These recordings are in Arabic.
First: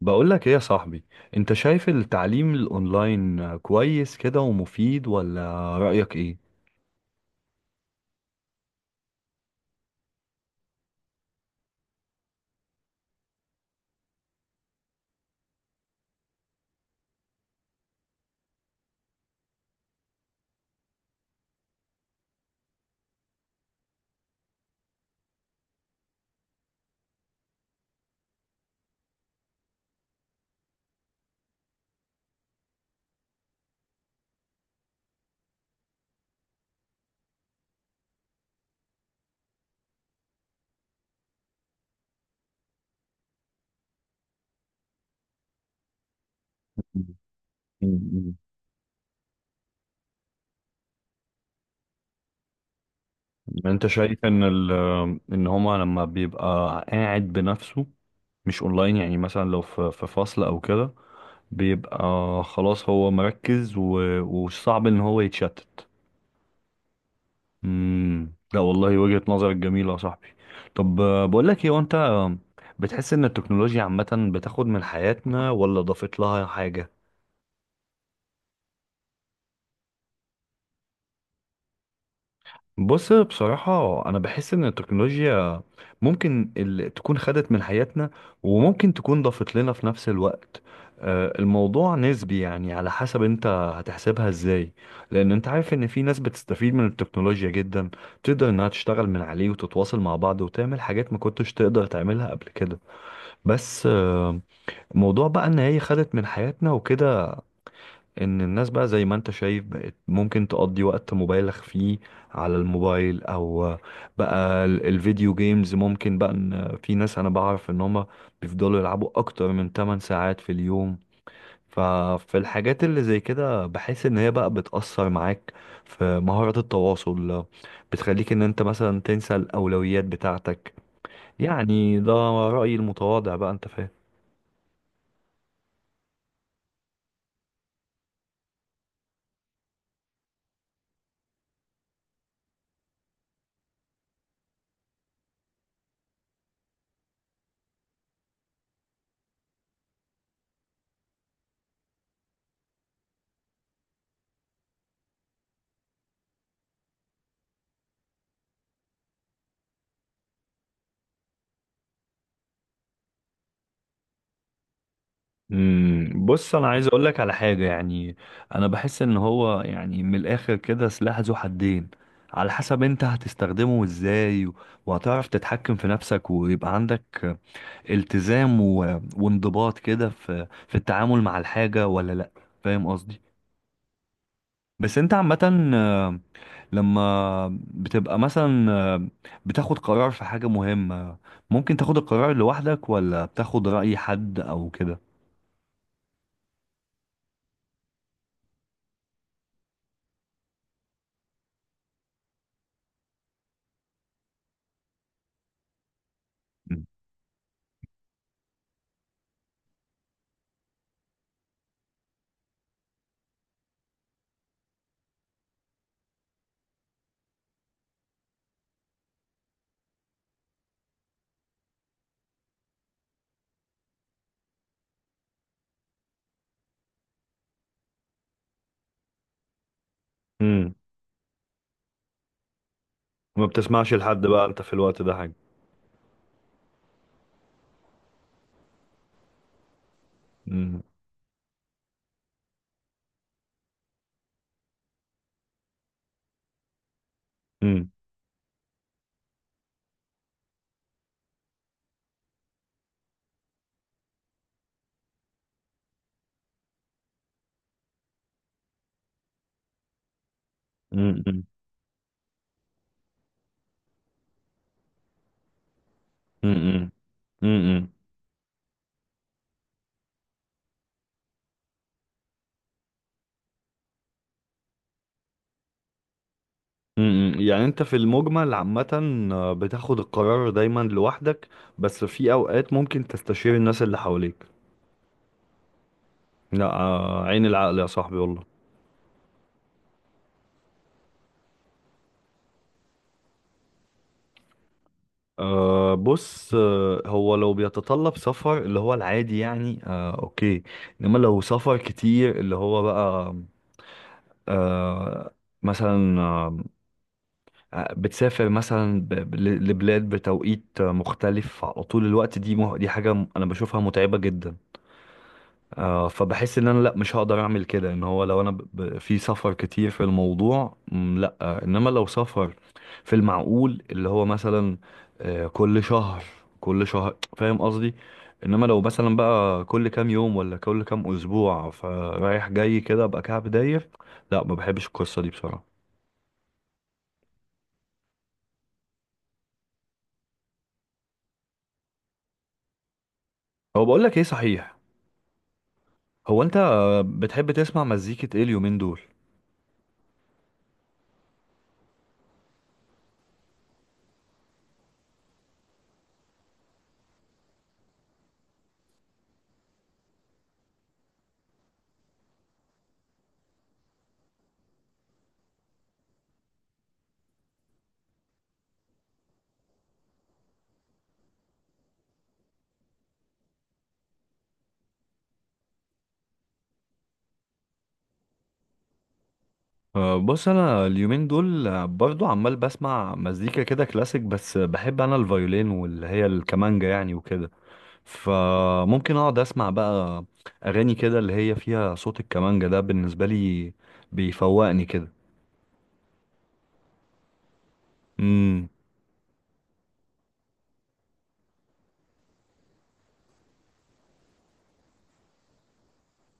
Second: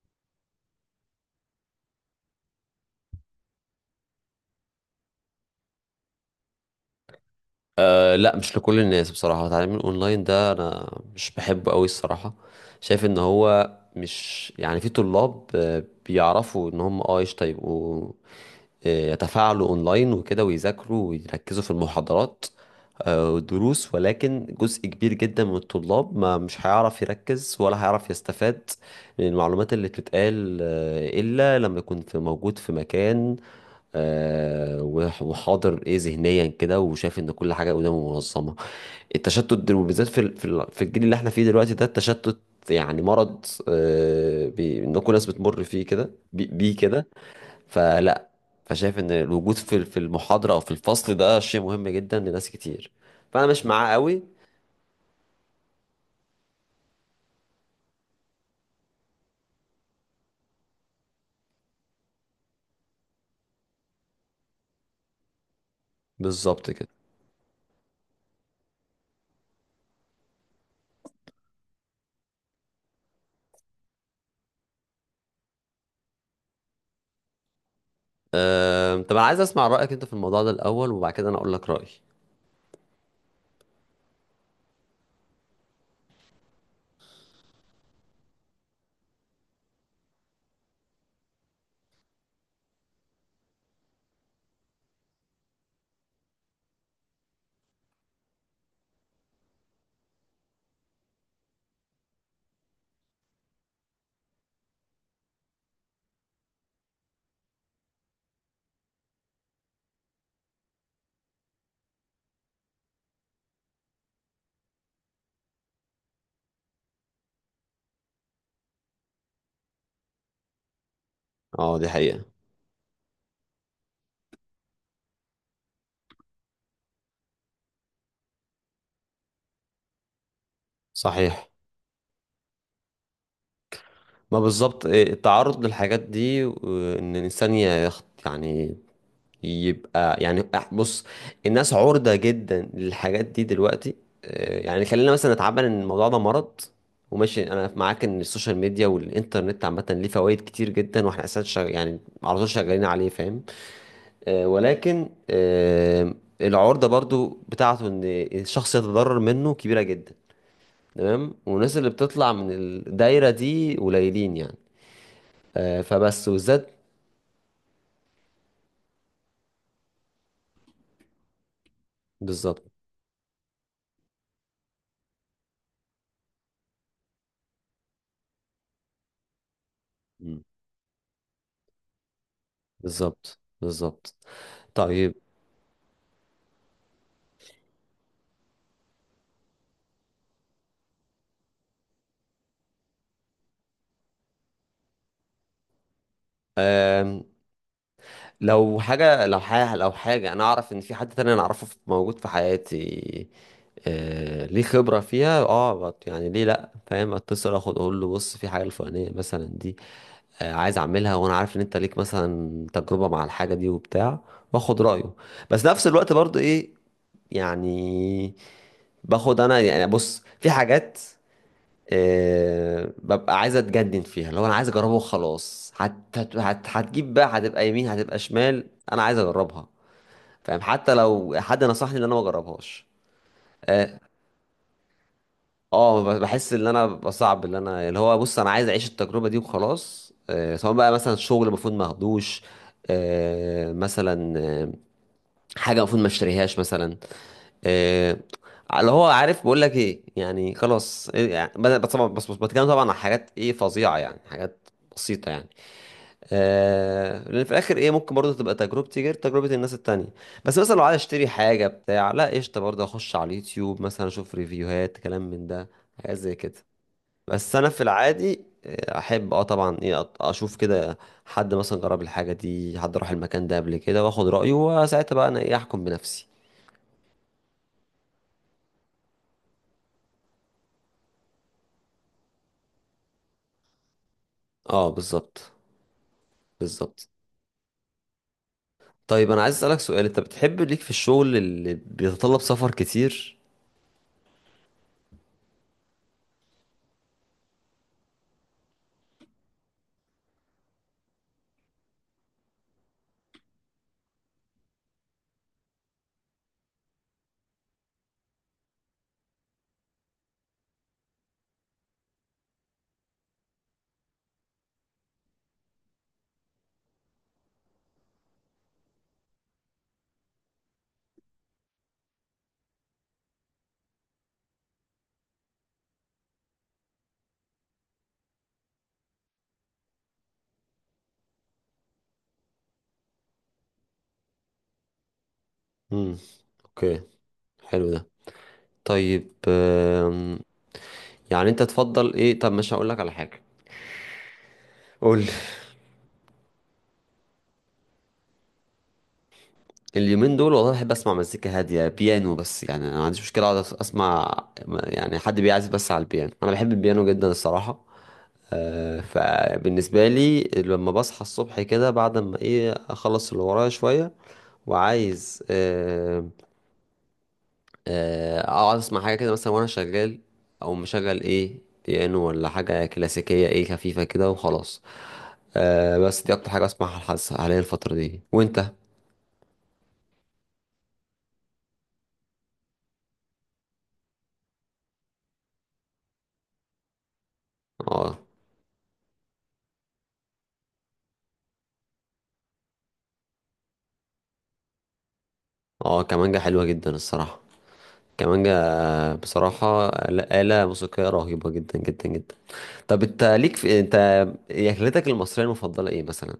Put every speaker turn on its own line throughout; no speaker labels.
بقول لك ايه يا صاحبي؟ انت شايف التعليم الاونلاين كويس كده ومفيد ولا رأيك ايه؟
أه، لا، مش لكل الناس، بصراحة. تعليم الأونلاين ده أنا مش بحبه أوي الصراحة. شايف إن هو، مش، يعني في طلاب بيعرفوا إن هم قشطة، يبقوا يتفاعلوا أونلاين وكده ويذاكروا ويركزوا في المحاضرات والدروس. ولكن جزء كبير جدا من الطلاب ما مش هيعرف يركز ولا هيعرف يستفاد من المعلومات اللي بتتقال، إلا لما يكون في، موجود في مكان، وحاضر، ايه، ذهنيا كده، وشايف ان كل حاجه قدامه منظمه. التشتت ده، وبالذات في في الجيل اللي احنا فيه دلوقتي، ده التشتت يعني مرض. ان كل الناس بتمر فيه كده، بيه كده. فلا.
م-
فشايف ان الوجود في في المحاضره او في الفصل ده شيء مهم جدا لناس كتير. فانا مش
م. انت
معاه قوي.
شايف ان ال ان هما لما بيبقى قاعد بنفسه، مش اونلاين، يعني مثلا لو في فصل او كده بيبقى خلاص هو مركز وصعب ان هو يتشتت.
بالظبط كده.
لا والله، وجهة نظرك جميلة يا صاحبي. طب بقول لك ايه، وانت بتحس ان التكنولوجيا عامة بتاخد من حياتنا ولا ضافت لها حاجة؟
طب انا عايز اسمع رايك انت في الموضوع ده الاول وبعد كده انا اقول لك رايي.
بص، بصراحة أنا بحس إن التكنولوجيا ممكن تكون خدت من حياتنا، وممكن تكون ضافت لنا في نفس الوقت. الموضوع نسبي، يعني على حسب أنت هتحسبها إزاي. لأن أنت عارف إن في ناس بتستفيد من التكنولوجيا جدا، تقدر إنها تشتغل من عليه وتتواصل مع بعض وتعمل حاجات ما كنتش تقدر تعملها قبل كده. بس موضوع بقى إن هي خدت من حياتنا وكده، ان الناس بقى زي ما انت شايف بقت ممكن تقضي وقت مبالغ فيه على الموبايل، او بقى الفيديو جيمز. ممكن بقى ان في ناس انا بعرف ان هما بيفضلوا يلعبوا اكتر من 8 ساعات في اليوم.
اه، دي حقيقه.
ففي الحاجات اللي زي كده بحس ان هي بقى بتأثر معاك في مهارة التواصل، بتخليك ان انت مثلا تنسى الاولويات بتاعتك.
صحيح.
يعني ده رأيي المتواضع بقى، انت فاهم.
ما بالظبط التعرض للحاجات دي وان الانسان يخت، يعني يبقى، يعني بص، الناس عرضة جدا للحاجات دي دلوقتي. يعني خلينا مثلا نتعامل ان الموضوع ده مرض. وماشي انا معاك ان السوشيال ميديا والانترنت عامة ليه فوائد كتير جدا واحنا اساسا يعني على طول شغالين عليه، فاهم. ولكن العرضة برضو بتاعته ان الشخص يتضرر منه كبيرة جدا. تمام، والناس اللي بتطلع من الدايرة دي قليلين يعني. فبس
بص، انا
والذات.
عايز اقول لك على حاجه، يعني انا بحس ان هو يعني من الاخر كده سلاح ذو حدين، على
بالظبط.
حسب انت هتستخدمه ازاي وهتعرف تتحكم في نفسك، ويبقى عندك التزام وانضباط كده
مم.
في التعامل مع الحاجه ولا لا. فاهم قصدي؟
بالظبط، بالظبط.
بس انت
طيب.
عامه، لما بتبقى مثلا بتاخد قرار في حاجه مهمه، ممكن تاخد القرار لوحدك ولا بتاخد رأي حد او كده؟
آم، لو حاجة، أنا أعرف إن في حد تاني أنا أعرفه موجود في حياتي، ليه خبرة فيها، يعني ليه لأ، فاهم، أتصل أخد أقول له بص في حاجة الفلانية مثلا دي، عايز أعملها وأنا عارف إن أنت ليك مثلا تجربة مع الحاجة دي وبتاع، وآخد رأيه. بس نفس الوقت برضو إيه، يعني، باخد أنا، يعني، بص في حاجات ببقى عايز اتجنن فيها. لو انا عايز اجربه وخلاص، هتجيب بقى، هتبقى يمين، هتبقى شمال، انا عايز اجربها. فاهم،
امم
حتى لو حد نصحني ان انا ما اجربهاش.
ما بتسمعش
اه.
لحد بقى انت في الوقت ده حاجة.
بحس ان انا بصعب اللي انا اللي هو، بص انا عايز اعيش التجربه دي وخلاص. سواء
مم.
بقى مثلا شغل المفروض ما اخدوش، مثلا، حاجه المفروض ما اشتريهاش مثلا.
مم.
آه، اللي هو، عارف، بقول لك ايه، يعني خلاص، إيه، يعني بس، بس طبعا، بس بس بتكلم طبعا عن حاجات، ايه، فظيعه، يعني حاجات بسيطه يعني. لان في الاخر، ايه، ممكن برضه تبقى تجربتي غير تجربه الناس التانية. بس مثلا لو عايز
مم.
اشتري
مم.
حاجه، بتاع، لا قشطه، برضه اخش على اليوتيوب مثلا، اشوف ريفيوهات، كلام من ده، حاجات زي كده.
مم.
بس انا في
مم.
العادي احب، طبعا، اشوف كده حد مثلا جرب الحاجه دي، حد راح المكان ده قبل كده واخد رايه، وساعتها بقى انا، ايه، احكم بنفسي.
مم. يعني انت في المجمل عامة بتاخد القرار دايما لوحدك، بس في اوقات ممكن تستشير الناس اللي حواليك.
اه، بالظبط،
لا
بالظبط.
عين العقل يا صاحبي والله.
طيب انا عايز اسالك سؤال، انت بتحب ليك في الشغل اللي بيتطلب سفر كتير؟
أه بص، هو لو بيتطلب سفر اللي هو العادي، يعني أه اوكي. انما لو سفر كتير اللي هو بقى أه مثلا، بتسافر مثلا لبلاد بتوقيت مختلف على طول الوقت، دي حاجة أنا بشوفها متعبة جدا. فبحس إن أنا لأ، مش هقدر أعمل كده، إن هو لو أنا في سفر كتير في الموضوع لأ. إنما لو سفر في المعقول، اللي هو مثلا كل شهر، كل شهر، فاهم قصدي. إنما لو مثلا بقى كل كام يوم ولا كل كام أسبوع، فرايح جاي كده أبقى كعب داير، لأ ما بحبش القصة دي بصراحة.
امم. اوكي. حلو ده. طيب. يعني انت تفضل ايه؟ طب مش هقول لك على حاجه.
هو بقول لك إيه صحيح،
قول لي.
هو انت بتحب تسمع مزيكة ايه اليومين دول؟
اليومين دول والله بحب اسمع مزيكا هاديه، بيانو، بس يعني انا ما عنديش مشكله اقعد اسمع، يعني، حد بيعزف بس على البيانو. انا بحب البيانو جدا الصراحه. فبالنسبه لي لما بصحى الصبح كده، بعد ما، ايه، اخلص اللي ورايا شويه، وعايز، اقعد اسمع حاجه كده مثلا وانا شغال، او مشغل، ايه، بيانو ولا حاجه كلاسيكيه، ايه، خفيفه كده وخلاص. أه، بس دي اكتر حاجه اسمعها الحس حاليا الفتره دي. وانت؟
أه بص، انا اليومين دول برضو عمال بسمع مزيكا كده كلاسيك، بس بحب انا الفيولين، واللي هي الكمانجا يعني وكده،
اه،
فممكن اقعد اسمع بقى اغاني كده اللي هي فيها صوت الكمانجا. ده بالنسبة لي بيفوقني كده.
اه، كمانجا حلوه جدا الصراحه. كمانجا،
امم
بصراحه، آلة موسيقية رهيبة جدا جدا جدا. طب، انت، ليك في، انت، أكلتك المصرية المفضلة ايه مثلا؟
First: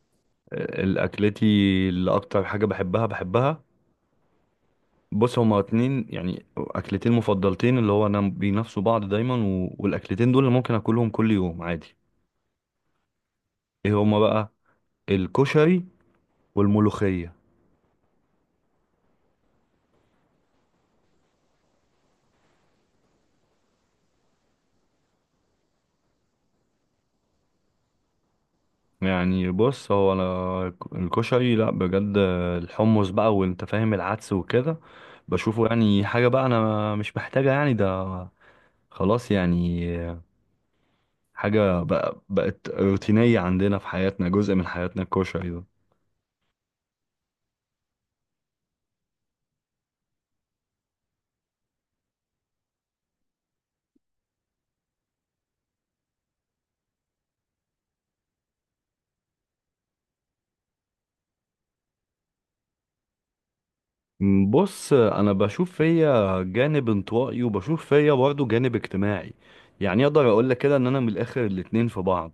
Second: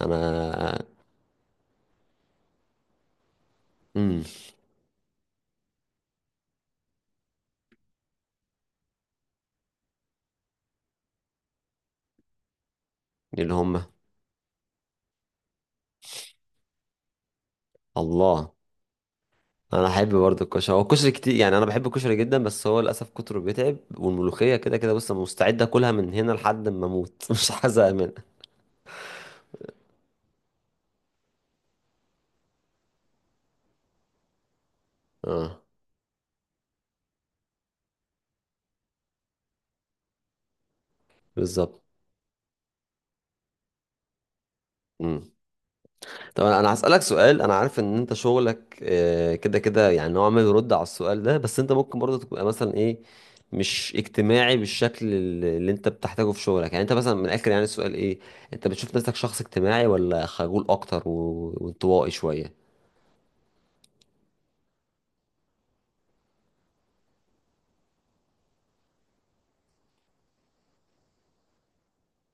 انا.
الاكلتي اللي اكتر حاجة بحبها،
امم.
بص هما اتنين يعني اكلتين مفضلتين، اللي هو انا بينافسوا بعض دايما، والاكلتين دول اللي ممكن اكلهم كل يوم عادي.
اللي هم.
ايه هما بقى؟ الكشري والملوخية.
الله. انا احب برضه الكشري. هو الكشري كتير يعني، انا بحب الكشري جدا، بس هو للاسف كتره بيتعب. والملوخيه كده كده، بص أنا مستعد اكلها من هنا لحد ما اموت مش هزهق منها.
يعني بص هو انا الكشري لا بجد، الحمص بقى وانت فاهم، العدس وكده،
اه،
بشوفه يعني حاجة بقى انا مش محتاجة يعني، ده خلاص يعني
بالظبط.
حاجة بقى بقت روتينية عندنا في حياتنا، جزء من حياتنا
امم.
الكشري ده.
طب أنا هسالك سؤال. انا عارف ان انت شغلك، كده كده، يعني نوعا ما يرد على السؤال ده، بس انت ممكن برضه تبقى مثلا، ايه، مش اجتماعي بالشكل اللي انت بتحتاجه في شغلك. يعني انت مثلا، من الاخر يعني، السؤال ايه؟ انت بتشوف نفسك شخص اجتماعي ولا خجول اكتر وانطوائي شويه؟
بص انا بشوف فيا جانب انطوائي، وبشوف فيا برضه جانب اجتماعي، يعني اقدر اقول لك كده ان انا من الاخر الاتنين في بعض.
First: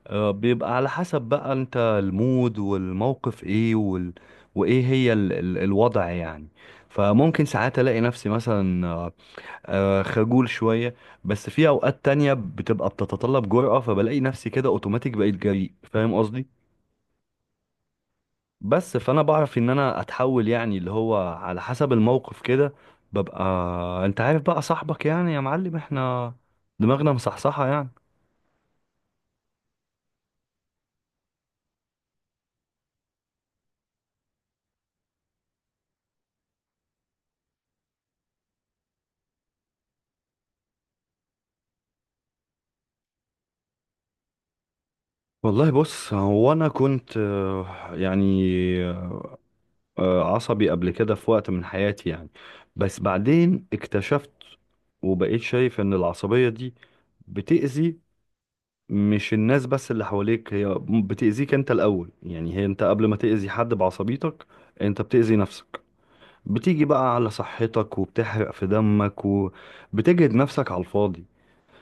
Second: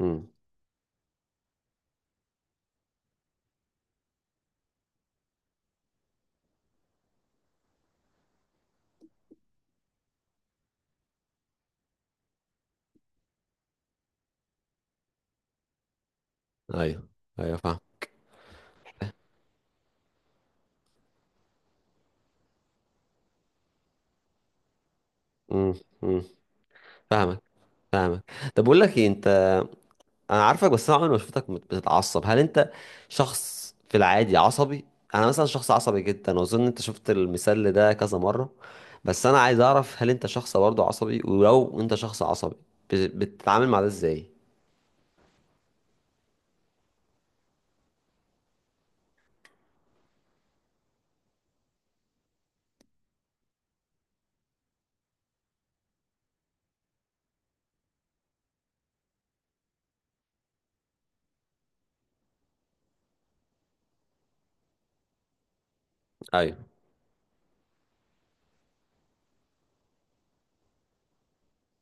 امم.
بيبقى على حسب بقى انت المود والموقف ايه وايه هي الوضع يعني. فممكن ساعات الاقي نفسي مثلا خجول شوية، بس في اوقات تانية بتبقى بتتطلب جرأة، فبلاقي نفسي كده اوتوماتيك بقيت جريء، فاهم قصدي؟
ايوه، ايوه، فاهم.
بس فانا بعرف ان انا اتحول يعني اللي هو على حسب الموقف كده ببقى، انت عارف بقى صاحبك، يعني يا
مم.
معلم
مم.
احنا دماغنا
فاهمك.
مصحصحة يعني.
فاهمك. طب بقول لك ايه، انت، انا عارفك بس انا عمري ما شفتك بتتعصب. هل انت شخص في العادي عصبي؟ انا مثلا شخص عصبي جدا، واظن انت شفت المثال ده كذا مره. بس انا عايز اعرف هل انت شخص برضه عصبي؟ ولو انت شخص عصبي، بتتعامل مع ده ازاي؟
والله بص هو انا كنت يعني عصبي قبل كده في وقت من حياتي يعني، بس بعدين اكتشفت وبقيت شايف ان العصبية دي بتأذي مش الناس بس اللي حواليك، هي بتأذيك انت الاول، يعني هي انت قبل ما تأذي حد بعصبيتك انت بتأذي نفسك،
ايوه،
بتيجي بقى على صحتك وبتحرق في دمك وبتجهد نفسك على الفاضي.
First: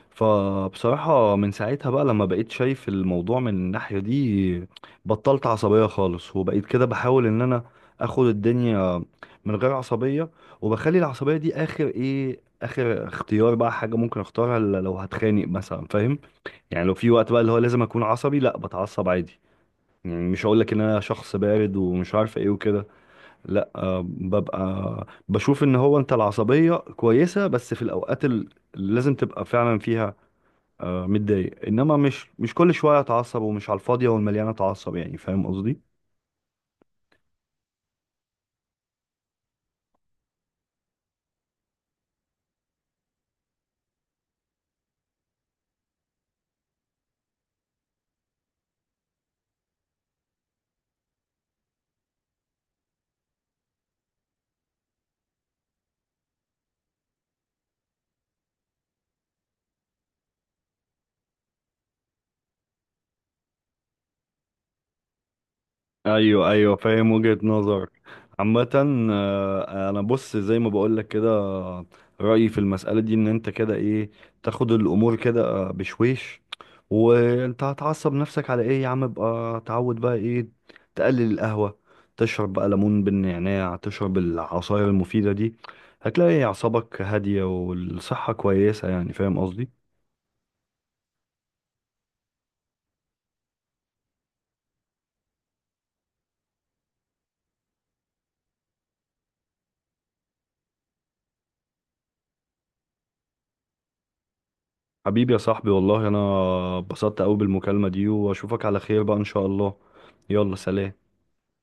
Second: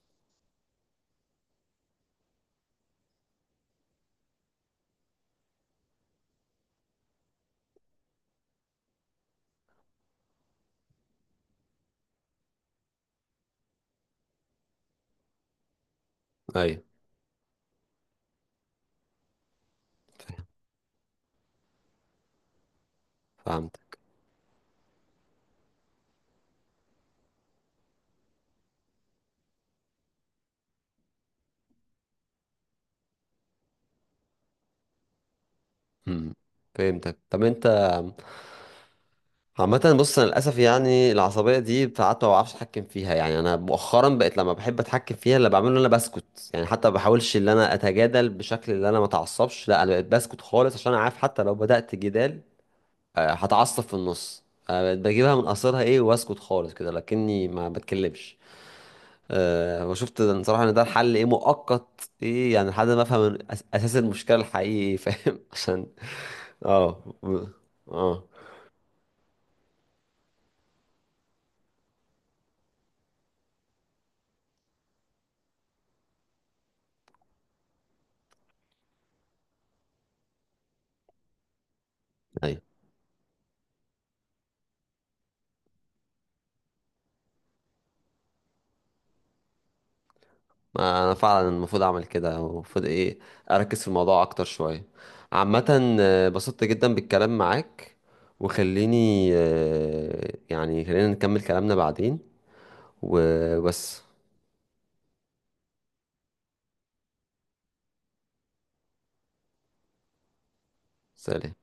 فبصراحة من ساعتها بقى لما بقيت شايف الموضوع من الناحية دي، بطلت عصبية خالص، وبقيت كده بحاول ان انا اخد الدنيا من غير عصبية، وبخلي العصبية دي اخر ايه، اخر اختيار بقى، حاجة ممكن اختارها لو هتخانق مثلا فاهم؟
ايوه،
يعني لو في وقت بقى اللي هو لازم اكون عصبي، لا بتعصب عادي، يعني مش هقولك ان انا شخص بارد ومش عارف ايه وكده، لا
فهمت.
ببقى بشوف ان هو انت العصبية كويسة بس في الاوقات اللي لازم تبقى فعلا فيها متضايق، انما مش كل شوية اتعصب، ومش على الفاضية والمليانة اتعصب يعني، فاهم قصدي؟
امم. فهمتك. طب انت، عامة، بص أنا للأسف يعني العصبية دي ساعات ما بعرفش أتحكم فيها. يعني أنا مؤخرا بقيت لما بحب أتحكم فيها اللي بعمله إن أنا بسكت، يعني حتى ما بحاولش إن أنا أتجادل بشكل اللي أنا ما أتعصبش. لا، أنا بقيت بسكت خالص عشان أنا عارف حتى لو بدأت جدال هتعصب في النص. أنا بقيت بجيبها من قصرها، إيه، وأسكت خالص كده لكني ما بتكلمش. أه، وشفت إن صراحة إن ده الحل، إيه، مؤقت، إيه، يعني لحد ما أفهم أساس المشكلة الحقيقي، فاهم عشان.
ايوه،
أه.
فاهم وجهة نظر.
أه.
عامة انا بص زي ما بقولك كده، رأيي في المسألة دي ان انت كده ايه، تاخد الامور كده بشويش، وانت هتعصب نفسك على ايه يا عم، ابقى تعود بقى ايه، تقلل القهوة، تشرب
أيوة.
بقى ليمون بالنعناع، تشرب العصاير المفيدة دي، هتلاقي اعصابك هادية والصحة كويسة، يعني فاهم قصدي.
ما انا فعلا المفروض اعمل كده، المفروض، ايه، اركز في الموضوع اكتر شويه. عامه بسطت جدا بالكلام معاك. وخليني، يعني خلينا نكمل كلامنا بعدين. وبس.
حبيبي يا صاحبي والله انا اتبسطت قوي بالمكالمة دي، واشوفك على خير بقى ان شاء الله. يلا سلام.
سلام.